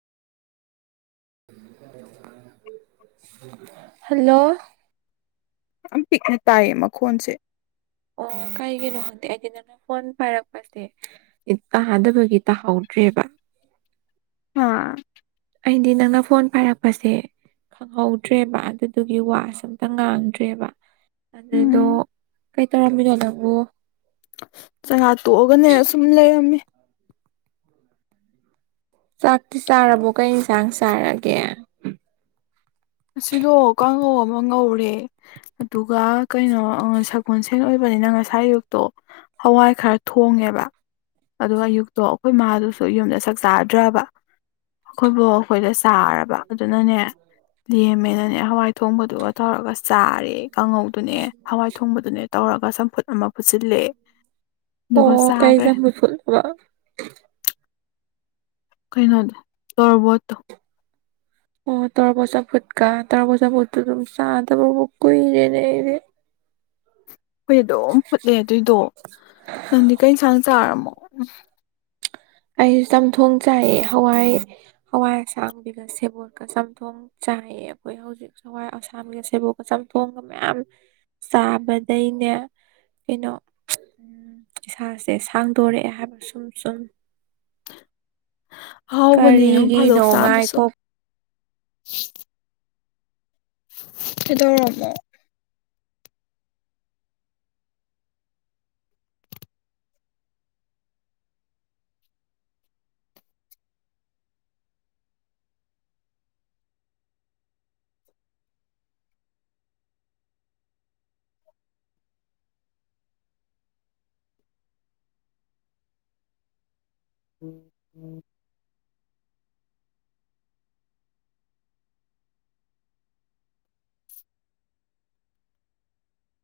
hello ꯌꯥꯝ ꯄꯤꯛꯅ ꯇꯥꯏꯌꯦ ꯃꯈꯣꯟꯁꯦ ꯑꯣ ꯀꯩꯒꯤꯅꯣ ꯈꯪꯗꯦ ꯑꯩꯗꯤ ꯅꯪꯅ ꯐꯣꯟ ꯄꯥꯏꯔꯛꯄꯁꯦ ꯇꯥꯗꯕꯒꯤ ꯇꯥꯛꯍꯥꯎ ꯇ꯭ꯕ ꯑꯥ ꯑꯩꯗꯤ ꯅꯪꯅ ꯐꯣꯟ ꯄꯥꯏꯔꯛꯄꯁꯦ ꯈꯪꯍꯧꯗ꯭ꯔꯦꯕ ꯑꯗꯨꯗꯨꯒꯤ ꯋꯥꯁ ꯑꯝꯇ ꯉꯥꯡꯗ꯭ꯔꯦꯕ ꯑꯗꯨꯗꯣ ꯎꯝ ꯀꯩ ꯇꯧꯔꯝꯃꯤꯗꯣ ꯅꯪꯕꯨ ꯆꯉꯥ ꯇꯣꯛꯑꯒꯅꯦ ꯁꯨꯝ ꯂꯩꯔꯝꯃꯤ ꯆꯥꯛꯇꯤ ꯆꯥꯔꯕꯣ ꯀꯩ ꯏꯟꯁꯥꯡ ꯆꯥꯔꯒꯦ ꯑꯁꯤꯗꯣ ꯀꯥꯡꯉꯧ ꯑꯃ ꯉꯧꯔꯦ ꯑꯗꯨꯒ ꯀꯩꯅꯣ ꯁꯒꯣꯜꯁꯦꯟ ꯑꯣꯏꯕ ꯑꯩꯅ ꯉꯁꯥꯏ ꯌꯌꯨꯛꯇꯣ ꯍꯋꯥꯏ ꯈꯔ ꯊꯣꯡꯉꯦꯕ ꯑꯗꯨꯒ ꯑꯌꯨꯛꯇꯣ ꯑꯩꯈꯣꯏ ꯃꯥꯥꯗꯨꯁꯨ ꯌꯨꯝꯗ ꯁꯛ ꯆꯥꯗ꯭ꯔꯕ ꯑꯩꯈꯣꯏꯕꯨ ꯑꯩꯈꯣꯏꯗ ꯆꯥꯔꯕ ꯑꯗꯨꯅꯅꯦ ꯂꯦꯝꯃꯦꯅꯅꯦ ꯍꯋꯥꯏ ꯊꯣꯡꯕꯗꯨꯒ ꯇꯧꯔꯒ ꯆꯥꯔꯦ ꯀꯥꯡꯉꯧꯗꯨꯅꯦ ꯍꯋꯥꯏ ꯊꯣꯡꯕꯗꯨꯅꯦ ꯇꯧꯔꯒ ꯁꯨꯝ ꯐꯨꯠ ꯑꯃ ꯐꯨꯠꯁꯤꯜꯂꯑꯦ ꯑꯣ ꯀꯥꯏꯖꯝ ꯍ ꯐꯜ ꯊꯕ ꯀꯩꯅꯣꯗ ꯇꯣꯔꯔꯕꯣꯠꯇꯣ ꯑꯣ ꯇꯔ ꯄꯁꯥ ꯐꯨꯠꯀꯥ ꯇꯔ ꯄꯁ ꯐꯨꯠꯇ ꯑꯗꯨꯝ ꯆꯥ ꯇ ꯐ ꯀꯔꯦꯅꯦꯔ ꯍꯈꯣꯏ ꯑꯗꯨꯝ ꯐꯨꯠꯂꯦ ꯑꯗꯨꯏꯗꯣ ꯅꯪꯗꯤ ꯀꯩ ꯏꯟꯁꯥꯡ ꯆꯥꯔꯝꯃꯣ ꯑꯩꯁꯨ ꯆꯝꯊꯣꯡ ꯆꯥꯏ ꯍꯋꯥꯏ ꯍꯋꯥꯏ ꯑꯁꯥꯡꯕꯤꯒ ꯁꯦꯕꯣꯠꯀ ꯆꯝꯊꯣꯡ ꯆꯥꯏꯌꯦ ꯑꯩꯈꯣꯏ ꯍꯧꯖꯤꯛ ꯍꯋꯥꯏ ꯑꯁꯥꯝꯒꯤ ꯁꯦꯕꯣꯛꯀ ꯆꯝꯊꯣꯡꯒ ꯃꯌꯥꯝ ꯆꯥꯕꯗꯩꯅꯦ ꯀꯩꯅꯣ ꯎ ꯏꯁꯥꯁꯦ ꯁꯥꯡꯗꯣꯔꯛꯑꯦ ꯍꯥꯏꯕ ꯁꯨꯝ ꯁꯨꯝ ꯍꯥꯎꯕꯅꯦꯅꯣ ꯐꯥꯗꯣꯛ ꯀꯔꯤꯒꯤꯅꯣ ꯆꯥꯕꯁꯨ ꯉꯥꯏꯈꯣ ꯍꯗꯄ ꯎꯝ ꯎꯝ